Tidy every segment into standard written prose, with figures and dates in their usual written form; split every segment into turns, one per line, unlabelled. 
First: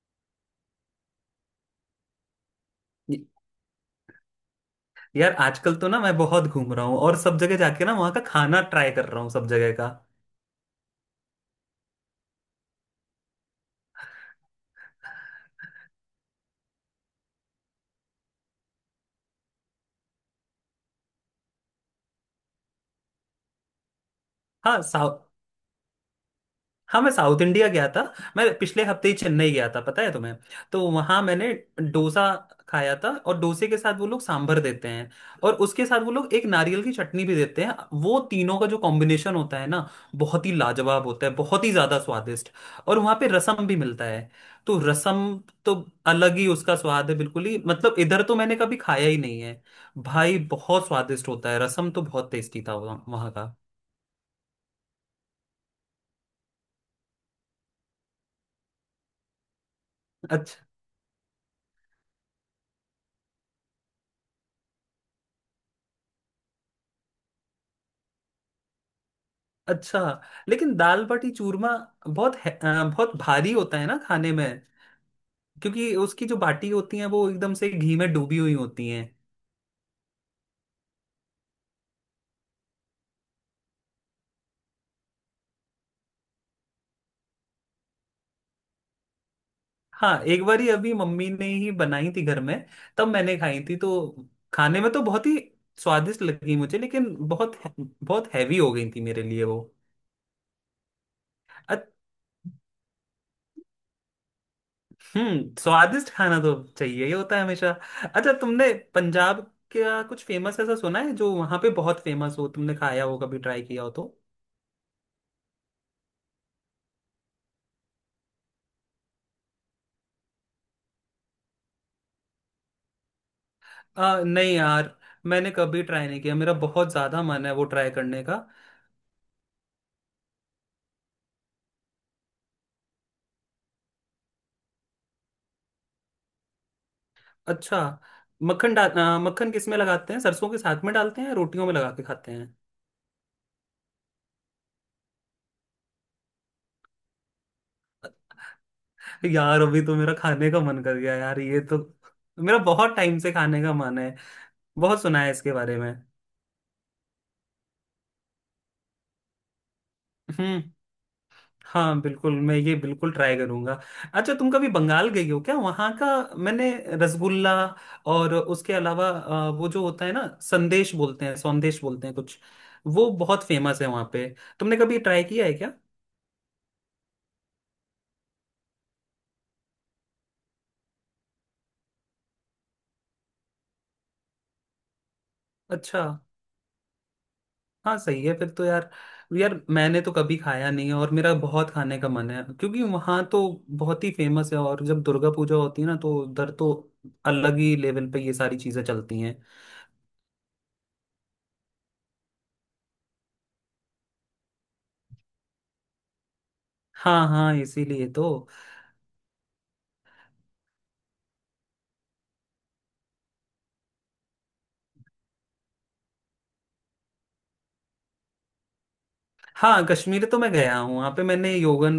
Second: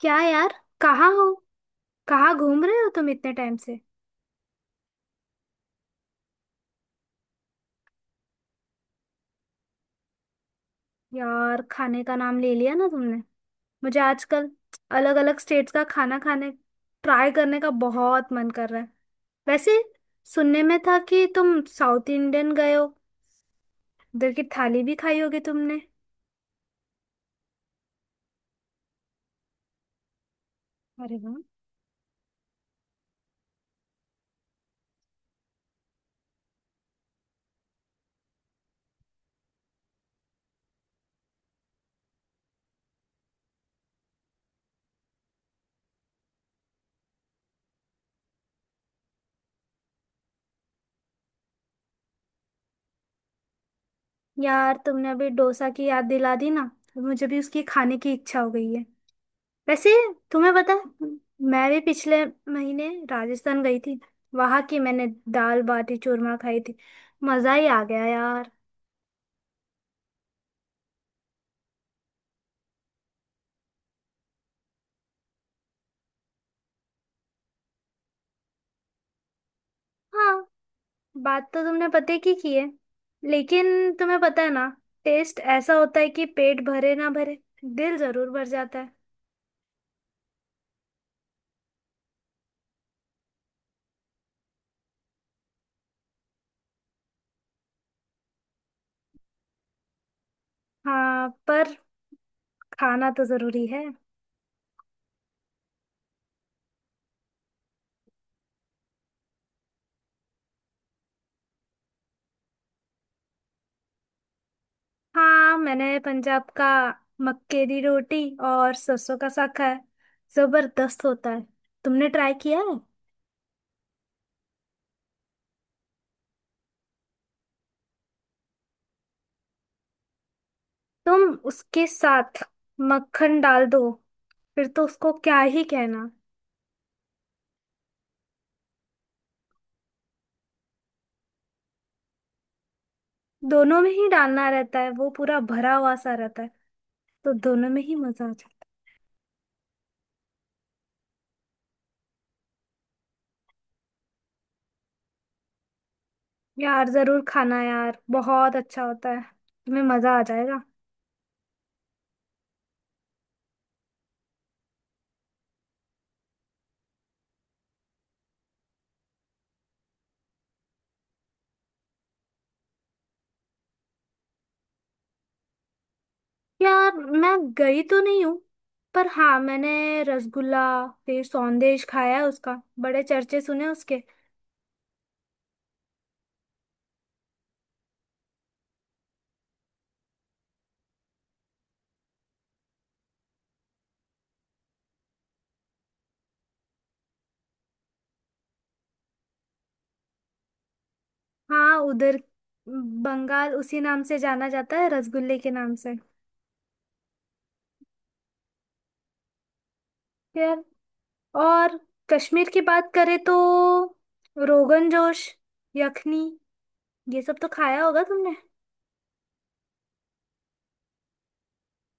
क्या यार, कहाँ हो। कहाँ घूम रहे हो तुम
य-
इतने टाइम से।
यार आजकल तो ना मैं बहुत घूम रहा हूँ, और सब जगह जाके ना वहाँ का खाना ट्राई कर रहा हूँ सब जगह का।
यार, खाने का नाम ले लिया ना तुमने। मुझे आजकल अलग अलग स्टेट्स का खाना खाने, ट्राई करने का बहुत मन कर रहा है। वैसे, सुनने में था कि तुम साउथ इंडियन गए हो। उधर की
हाँ,
थाली भी खाई होगी तुमने।
हाँ, मैं साउथ इंडिया गया था। मैं पिछले हफ्ते ही चेन्नई गया था, पता है तुम्हें। तो
अरे
वहां
वाह।
मैंने डोसा खाया था, और डोसे के साथ वो लोग सांभर देते हैं, और उसके साथ वो लोग एक नारियल की चटनी भी देते हैं। वो तीनों का जो कॉम्बिनेशन होता है ना, बहुत ही लाजवाब होता है, बहुत ही ज्यादा स्वादिष्ट। और वहां पे रसम भी मिलता है। तो रसम तो अलग ही उसका स्वाद है, बिल्कुल ही, मतलब इधर तो मैंने कभी खाया ही नहीं है। भाई बहुत स्वादिष्ट होता है रसम तो, बहुत टेस्टी था वहाँ वहाँ का।
यार, तुमने अभी डोसा की याद दिला दी ना, तो मुझे भी उसकी खाने की इच्छा हो गई है। वैसे, तुम्हें
अच्छा।
पता है, मैं भी पिछले महीने राजस्थान गई थी। वहां की मैंने दाल बाटी चूरमा खाई थी। मजा ही आ गया यार।
अच्छा, लेकिन दाल बाटी चूरमा बहुत भारी होता है ना खाने में। क्योंकि उसकी जो बाटी होती है वो एकदम से घी में डूबी हुई होती हैं।
हाँ, बात तो तुमने पते की है। लेकिन तुम्हें पता है ना, टेस्ट ऐसा होता है कि पेट भरे ना भरे, दिल जरूर भर जाता है।
हाँ, एक बारी अभी मम्मी ने ही बनाई थी घर में। तब मैंने खाई थी, तो खाने में तो बहुत ही स्वादिष्ट लगी मुझे, लेकिन बहुत बहुत हैवी हो गई थी मेरे लिए वो।
हाँ, पर
अच-
खाना तो जरूरी है।
हम्म, स्वादिष्ट खाना तो चाहिए, ये होता है हमेशा। अच्छा, तुमने पंजाब का कुछ फेमस ऐसा सुना है, जो वहां पे बहुत फेमस हो, तुमने खाया हो, कभी ट्राई किया हो तो?
हाँ, मैंने पंजाब का मक्के की रोटी और सरसों का साग खाया है। जबरदस्त होता है। तुमने ट्राई किया है?
नहीं यार, मैंने कभी ट्राई नहीं किया, मेरा बहुत ज्यादा मन है वो ट्राई करने का।
तुम उसके साथ मक्खन डाल दो, फिर तो उसको क्या ही कहना।
अच्छा, मक्खन किस में लगाते हैं? सरसों के साथ में डालते हैं, या रोटियों में लगा के खाते हैं?
दोनों में ही डालना रहता है, वो पूरा भरा हुआ सा रहता है। तो दोनों में ही मजा आ जाता
यार अभी तो मेरा खाने का मन कर गया यार, ये तो मेरा बहुत टाइम से खाने का मन है, बहुत सुना है इसके बारे में।
है। यार जरूर खाना, यार बहुत अच्छा होता है। तुम्हें मजा आ जाएगा।
हम्म। हाँ, बिल्कुल मैं ये बिल्कुल ट्राई करूंगा। अच्छा, तुम कभी बंगाल गई हो क्या? वहाँ का मैंने रसगुल्ला और उसके अलावा वो जो होता है ना, संदेश बोलते हैं, सौंदेश बोलते हैं कुछ, वो बहुत फेमस है वहाँ पे। तुमने कभी ट्राई किया है क्या?
यार मैं गई तो नहीं हूँ, पर हाँ, मैंने रसगुल्ला फिर सौंदेश खाया है। उसका बड़े चर्चे सुने उसके।
अच्छा, हाँ सही है फिर तो यार। यार मैंने तो कभी खाया नहीं है, और मेरा बहुत खाने का मन है, क्योंकि वहाँ तो बहुत ही फेमस है। और जब दुर्गा पूजा होती है ना, तो उधर तो अलग ही लेवल पे ये सारी चीजें चलती हैं।
हाँ, उधर बंगाल उसी नाम से जाना जाता है, रसगुल्ले के नाम से।
हाँ हाँ, इसीलिए तो।
यार, और कश्मीर की बात करें तो रोगन जोश, यखनी, ये सब तो खाया होगा तुमने।
हाँ, कश्मीर तो मैं गया हूँ, वहां पे मैंने योगन,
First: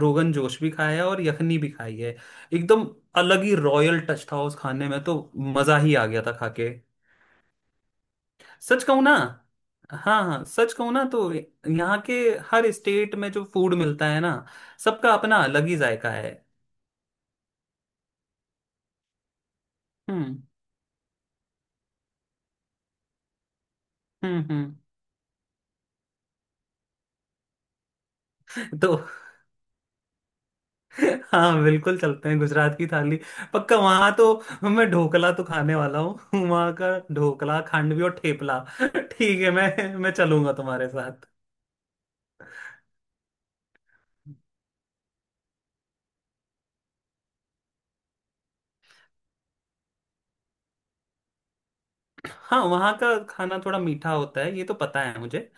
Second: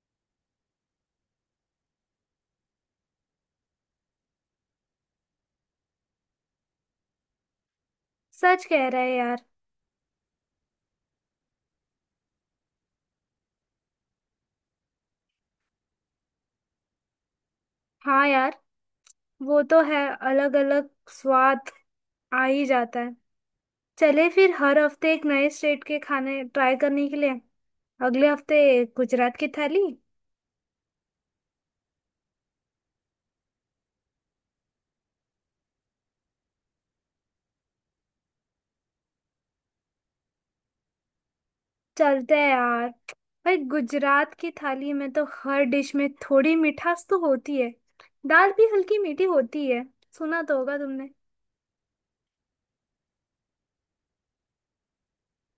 रोगन जोश भी खाया है, और यखनी भी खाई है। एकदम अलग ही रॉयल टच था उस खाने में तो, मजा ही आ गया था खा के।
सच
सच
कह रहा
कहूँ
है
ना,
यार।
हाँ हाँ, सच कहूँ ना तो यहाँ के हर स्टेट में जो फूड मिलता है ना, सबका अपना अलग ही जायका है।
हाँ यार, वो तो है।
हम्म।
अलग अलग स्वाद आ ही जाता है। चले फिर
हम्म।
हर हफ्ते एक नए स्टेट के खाने ट्राई करने के लिए। अगले हफ्ते
तो
गुजरात की थाली।
हाँ बिल्कुल, चलते हैं गुजरात की थाली। पक्का वहां तो मैं ढोकला तो खाने वाला हूँ वहां का। ढोकला, खांडवी और ठेपला। ठीक है, मैं चलूंगा तुम्हारे साथ।
चलते हैं यार। भाई, गुजरात की थाली में तो हर डिश में थोड़ी मिठास तो होती है। दाल भी हल्की मीठी होती है। सुना तो होगा तुमने।
हाँ, वहाँ का खाना थोड़ा मीठा होता है, ये तो पता है मुझे।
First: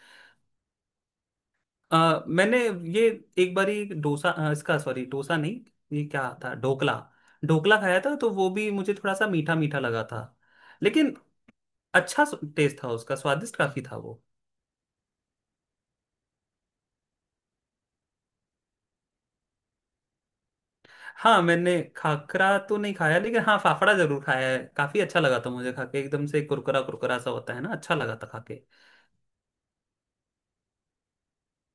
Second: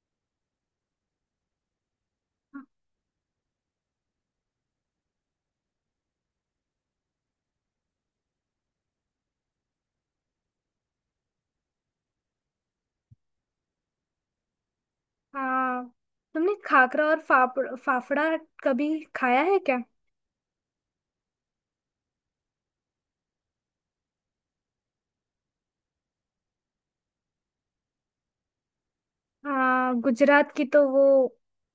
मैंने ये एक बारी डोसा, इसका, सॉरी डोसा नहीं, ये क्या था, ढोकला। ढोकला खाया था, तो वो भी मुझे थोड़ा सा मीठा मीठा लगा था, लेकिन अच्छा टेस्ट था उसका, स्वादिष्ट काफी था वो।
हाँ, तुमने खाकरा और फाफड़, फाफड़ा कभी खाया है क्या?
हाँ, मैंने खाकरा तो नहीं खाया, लेकिन हाँ, फाफड़ा जरूर खाया है, काफी अच्छा लगा था मुझे खाके, एकदम से कुरकुरा कुरकुरा सा होता है ना, अच्छा लगा था खाके।
हाँ, गुजरात की तो वो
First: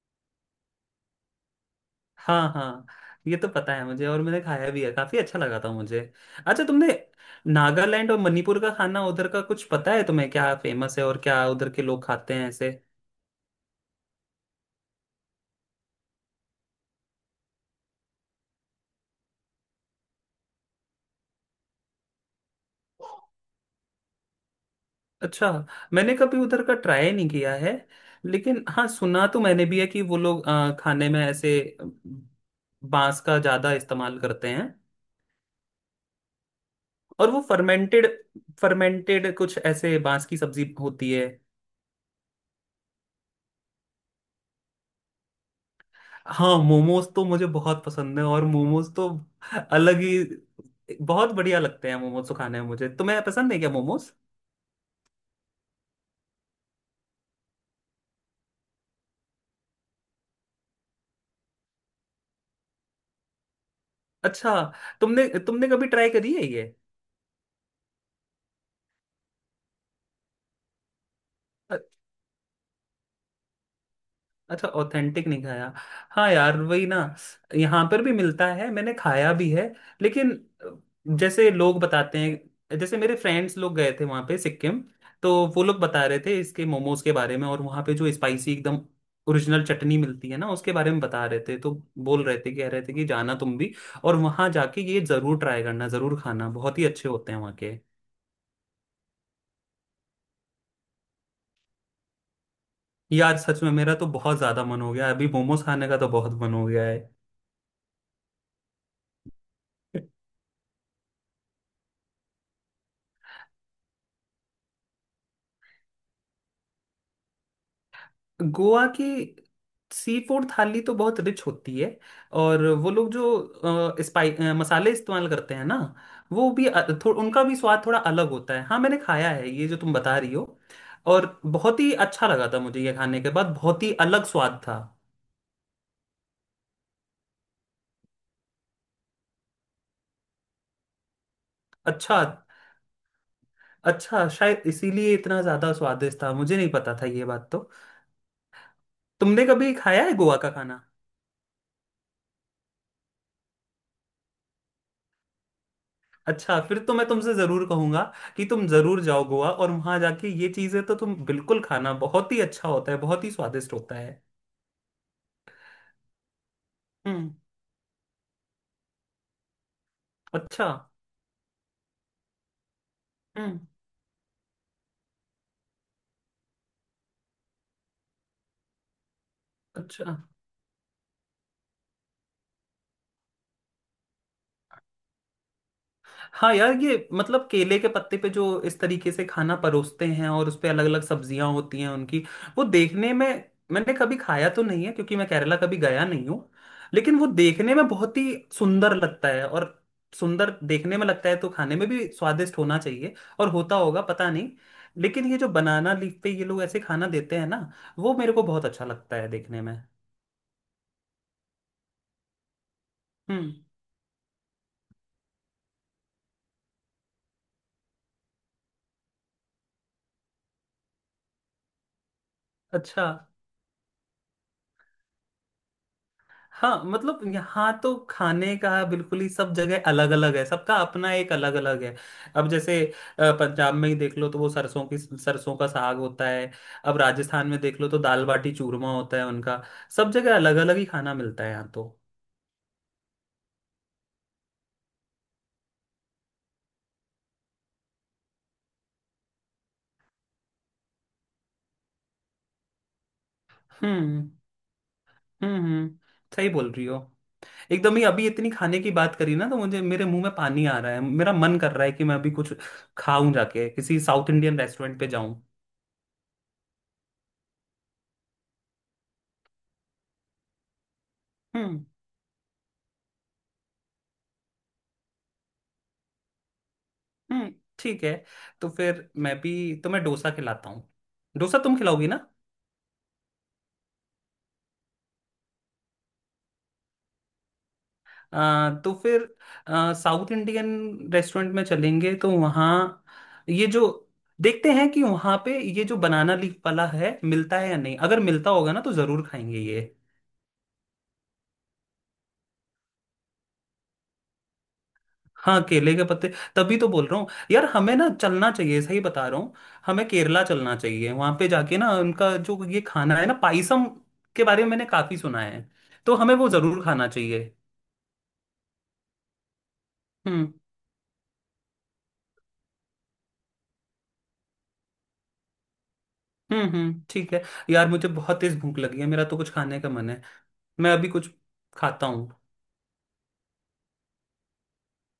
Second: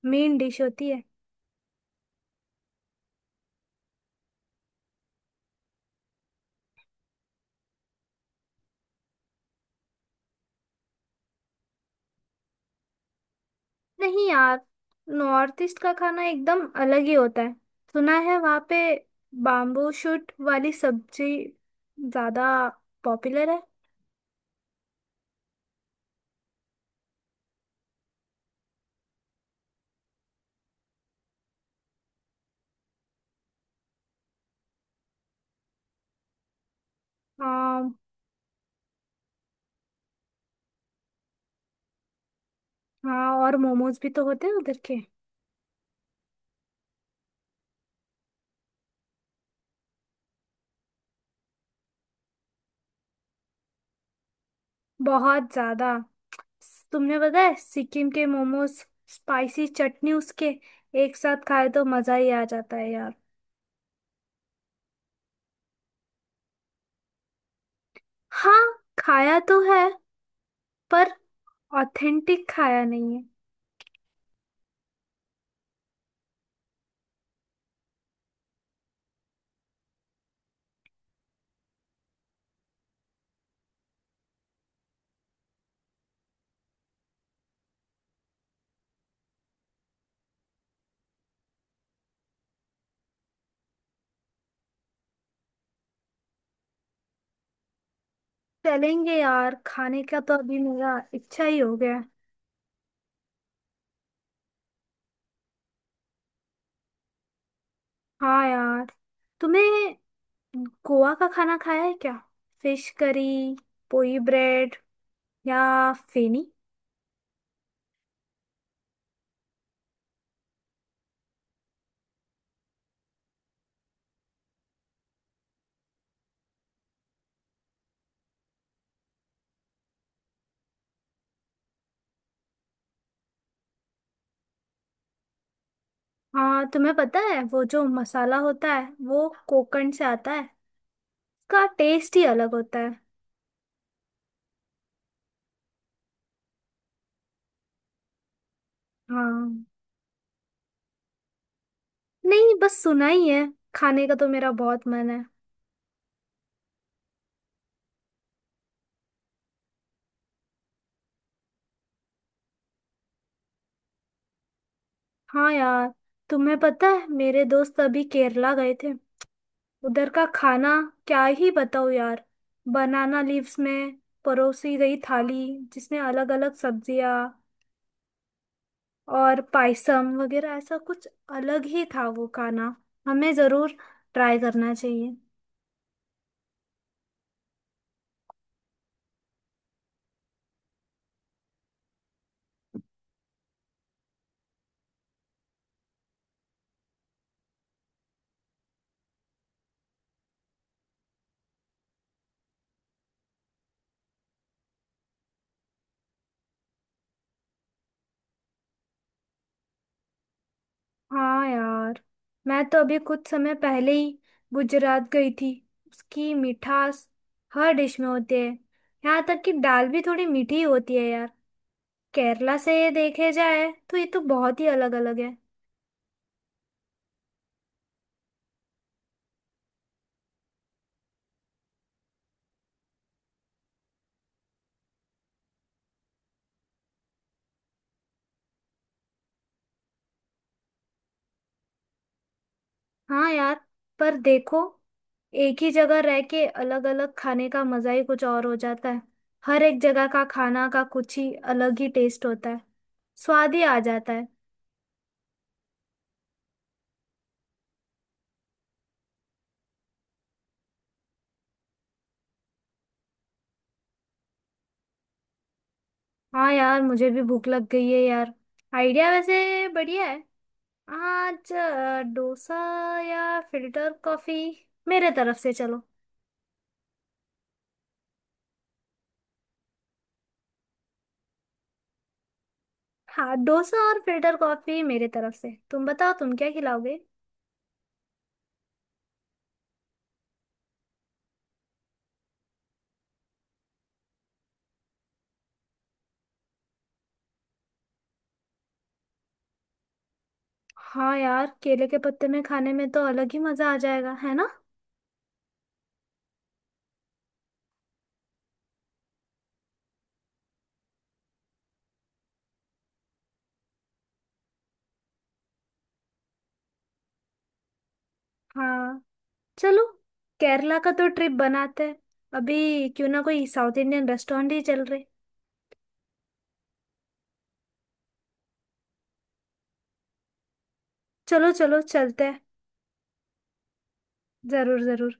मेन डिश होती है।
हाँ हाँ, ये तो पता है मुझे, और मैंने खाया भी है, काफी अच्छा लगा था मुझे। अच्छा, तुमने नागालैंड और मणिपुर का खाना, उधर का कुछ पता है तुम्हें, क्या फेमस है और क्या उधर के लोग खाते हैं ऐसे?
नहीं यार, नॉर्थ ईस्ट का खाना एकदम अलग ही होता है। सुना है वहाँ पे बाम्बू शूट वाली सब्जी ज्यादा पॉपुलर है।
अच्छा, मैंने कभी उधर का ट्राई नहीं किया है। लेकिन हाँ, सुना तो मैंने भी है कि वो लोग खाने में ऐसे बांस का ज्यादा इस्तेमाल करते हैं। और वो
हाँ
फर्मेंटेड फर्मेंटेड कुछ ऐसे बांस की सब्जी होती है।
हाँ, और मोमोज भी तो होते हैं उधर के।
हाँ, मोमोज तो मुझे बहुत पसंद है, और मोमोज तो अलग ही बहुत बढ़िया लगते हैं मोमोज तो खाने में मुझे। तुम्हें पसंद है क्या मोमोज?
बहुत ज्यादा। तुमने, पता है, सिक्किम के मोमोज स्पाइसी चटनी उसके एक साथ खाए तो मजा ही आ जाता है यार।
अच्छा, तुमने तुमने कभी ट्राई करी है ये?
हाँ, खाया तो है पर ऑथेंटिक खाया नहीं है।
अच्छा, ऑथेंटिक नहीं खाया। हाँ यार, वही ना, यहाँ पर भी मिलता है, मैंने खाया भी है। लेकिन जैसे लोग बताते हैं, जैसे मेरे फ्रेंड्स लोग गए थे वहाँ पे सिक्किम, तो वो लोग बता रहे थे इसके मोमोज के बारे में, और वहाँ पे जो स्पाइसी एकदम ओरिजिनल चटनी मिलती है ना, उसके बारे में बता रहे थे। तो बोल रहे थे, कह रहे थे कि जाना तुम भी, और वहाँ जाके ये जरूर ट्राई करना, जरूर खाना, बहुत ही अच्छे होते हैं वहाँ के।
चलेंगे यार, खाने का तो अभी मेरा इच्छा ही हो गया है।
यार सच में मेरा तो बहुत ज्यादा मन हो गया, अभी मोमोज खाने का तो बहुत मन हो गया है।
हाँ यार, तुम्हें गोवा का खाना खाया है क्या? फिश करी, पोई ब्रेड या फेनी।
गोवा की सी फूड थाली तो बहुत रिच होती है। और वो लोग जो मसाले इस्तेमाल करते हैं ना, वो भी, उनका भी स्वाद थोड़ा अलग होता है। हाँ, मैंने खाया है ये जो तुम बता रही हो, और बहुत ही अच्छा लगा था मुझे ये खाने के बाद, बहुत ही अलग स्वाद था।
हाँ, तुम्हें पता है वो जो मसाला होता है वो कोकण से आता है। उसका टेस्ट
अच्छा,
ही अलग होता है।
अच्छा, शायद इसीलिए इतना ज़्यादा स्वादिष्ट था, मुझे नहीं पता था ये बात तो। तुमने
हाँ।
कभी खाया है गोवा का खाना?
नहीं, बस सुना ही है। खाने का तो मेरा बहुत मन है।
अच्छा, फिर तो मैं तुमसे जरूर कहूंगा कि तुम जरूर जाओ गोवा, और वहां जाके ये चीजें तो तुम बिल्कुल खाना, बहुत ही अच्छा होता है, बहुत ही स्वादिष्ट होता है।
हाँ यार, तुम्हें पता है,
हम्म।
मेरे दोस्त अभी केरला गए थे। उधर का
अच्छा।
खाना क्या ही बताओ यार। बनाना लीव्स
हम्म।
में परोसी गई थाली, जिसमें अलग अलग सब्जियां और पायसम
अच्छा,
वगैरह ऐसा कुछ। अलग ही था वो खाना। हमें जरूर ट्राई करना चाहिए।
हाँ यार, ये मतलब केले के पत्ते पे जो इस तरीके से खाना परोसते हैं, और उस पे अलग अलग सब्जियां होती हैं उनकी, वो देखने में, मैंने कभी खाया तो नहीं है, क्योंकि मैं केरला कभी गया नहीं हूँ। लेकिन वो देखने में बहुत ही सुंदर लगता है, और सुंदर देखने में लगता है, तो खाने में भी स्वादिष्ट होना चाहिए, और होता होगा, पता नहीं। लेकिन ये जो बनाना लीफ पे ये लोग ऐसे खाना देते हैं ना, वो मेरे को बहुत अच्छा लगता है देखने में।
हाँ यार, मैं तो अभी कुछ
हम्म।
समय पहले ही गुजरात गई थी। उसकी मिठास हर डिश में होती है। यहाँ तक कि दाल भी थोड़ी मीठी होती है यार। केरला से ये
अच्छा,
देखे जाए तो ये तो बहुत ही अलग अलग है।
हाँ, मतलब यहाँ तो खाने का बिल्कुल ही सब जगह अलग अलग है, सबका अपना एक अलग अलग है। अब जैसे पंजाब में ही देख लो, तो वो सरसों की, सरसों का साग होता है। अब राजस्थान में देख लो, तो दाल बाटी चूरमा होता है उनका। सब जगह अलग अलग ही खाना मिलता है यहाँ तो।
हाँ यार, पर देखो, एक ही जगह रह के अलग अलग खाने का मजा ही कुछ और हो जाता है। हर एक जगह का खाना का कुछ ही अलग ही टेस्ट होता है। स्वाद ही आ जाता है।
हम्म। हम्म, सही बोल रही हो एकदम ही। अभी इतनी खाने की बात करी ना, तो मुझे, मेरे मुंह में पानी आ रहा है, मेरा मन कर रहा है कि मैं अभी कुछ खाऊं, जाके किसी साउथ इंडियन रेस्टोरेंट पे जाऊं।
हाँ यार, मुझे भी भूख लग गई है यार। आइडिया वैसे बढ़िया है। आज
हम्म।
डोसा या फिल्टर कॉफी मेरे तरफ से, चलो।
नहीं, ठीक है, तो फिर मैं भी तुम्हें डोसा खिलाता हूँ। डोसा तुम खिलाओगी ना?
हाँ, डोसा और फिल्टर कॉफी मेरे तरफ से। तुम बताओ तुम क्या खिलाओगे।
आ, तो फिर आ, साउथ इंडियन रेस्टोरेंट में चलेंगे, तो वहाँ ये जो, देखते हैं कि वहाँ पे ये जो बनाना लीफ वाला है मिलता है या नहीं, अगर मिलता होगा ना, तो ज़रूर खाएंगे ये।
हाँ यार, केले के पत्ते में खाने में तो अलग ही मजा आ जाएगा, है ना।
हाँ, केले के पत्ते, तभी तो बोल रहा हूँ यार, हमें ना चलना चाहिए, सही बता रहा हूँ, हमें केरला चलना चाहिए। वहाँ पे जाके ना, उनका जो ये खाना है ना, पाइसम के बारे में मैंने काफ़ी सुना है, तो हमें वो ज़रूर खाना चाहिए।
हाँ, चलो,
हम्म।
केरला का तो ट्रिप बनाते हैं। अभी क्यों ना कोई साउथ इंडियन रेस्टोरेंट ही चल रहे।
हम्म, ठीक है। यार मुझे बहुत तेज भूख लगी है, मेरा तो कुछ खाने का मन है, मैं अभी कुछ
चलो चलो,
खाता
चलते हैं।
हूँ।
जरूर जरूर।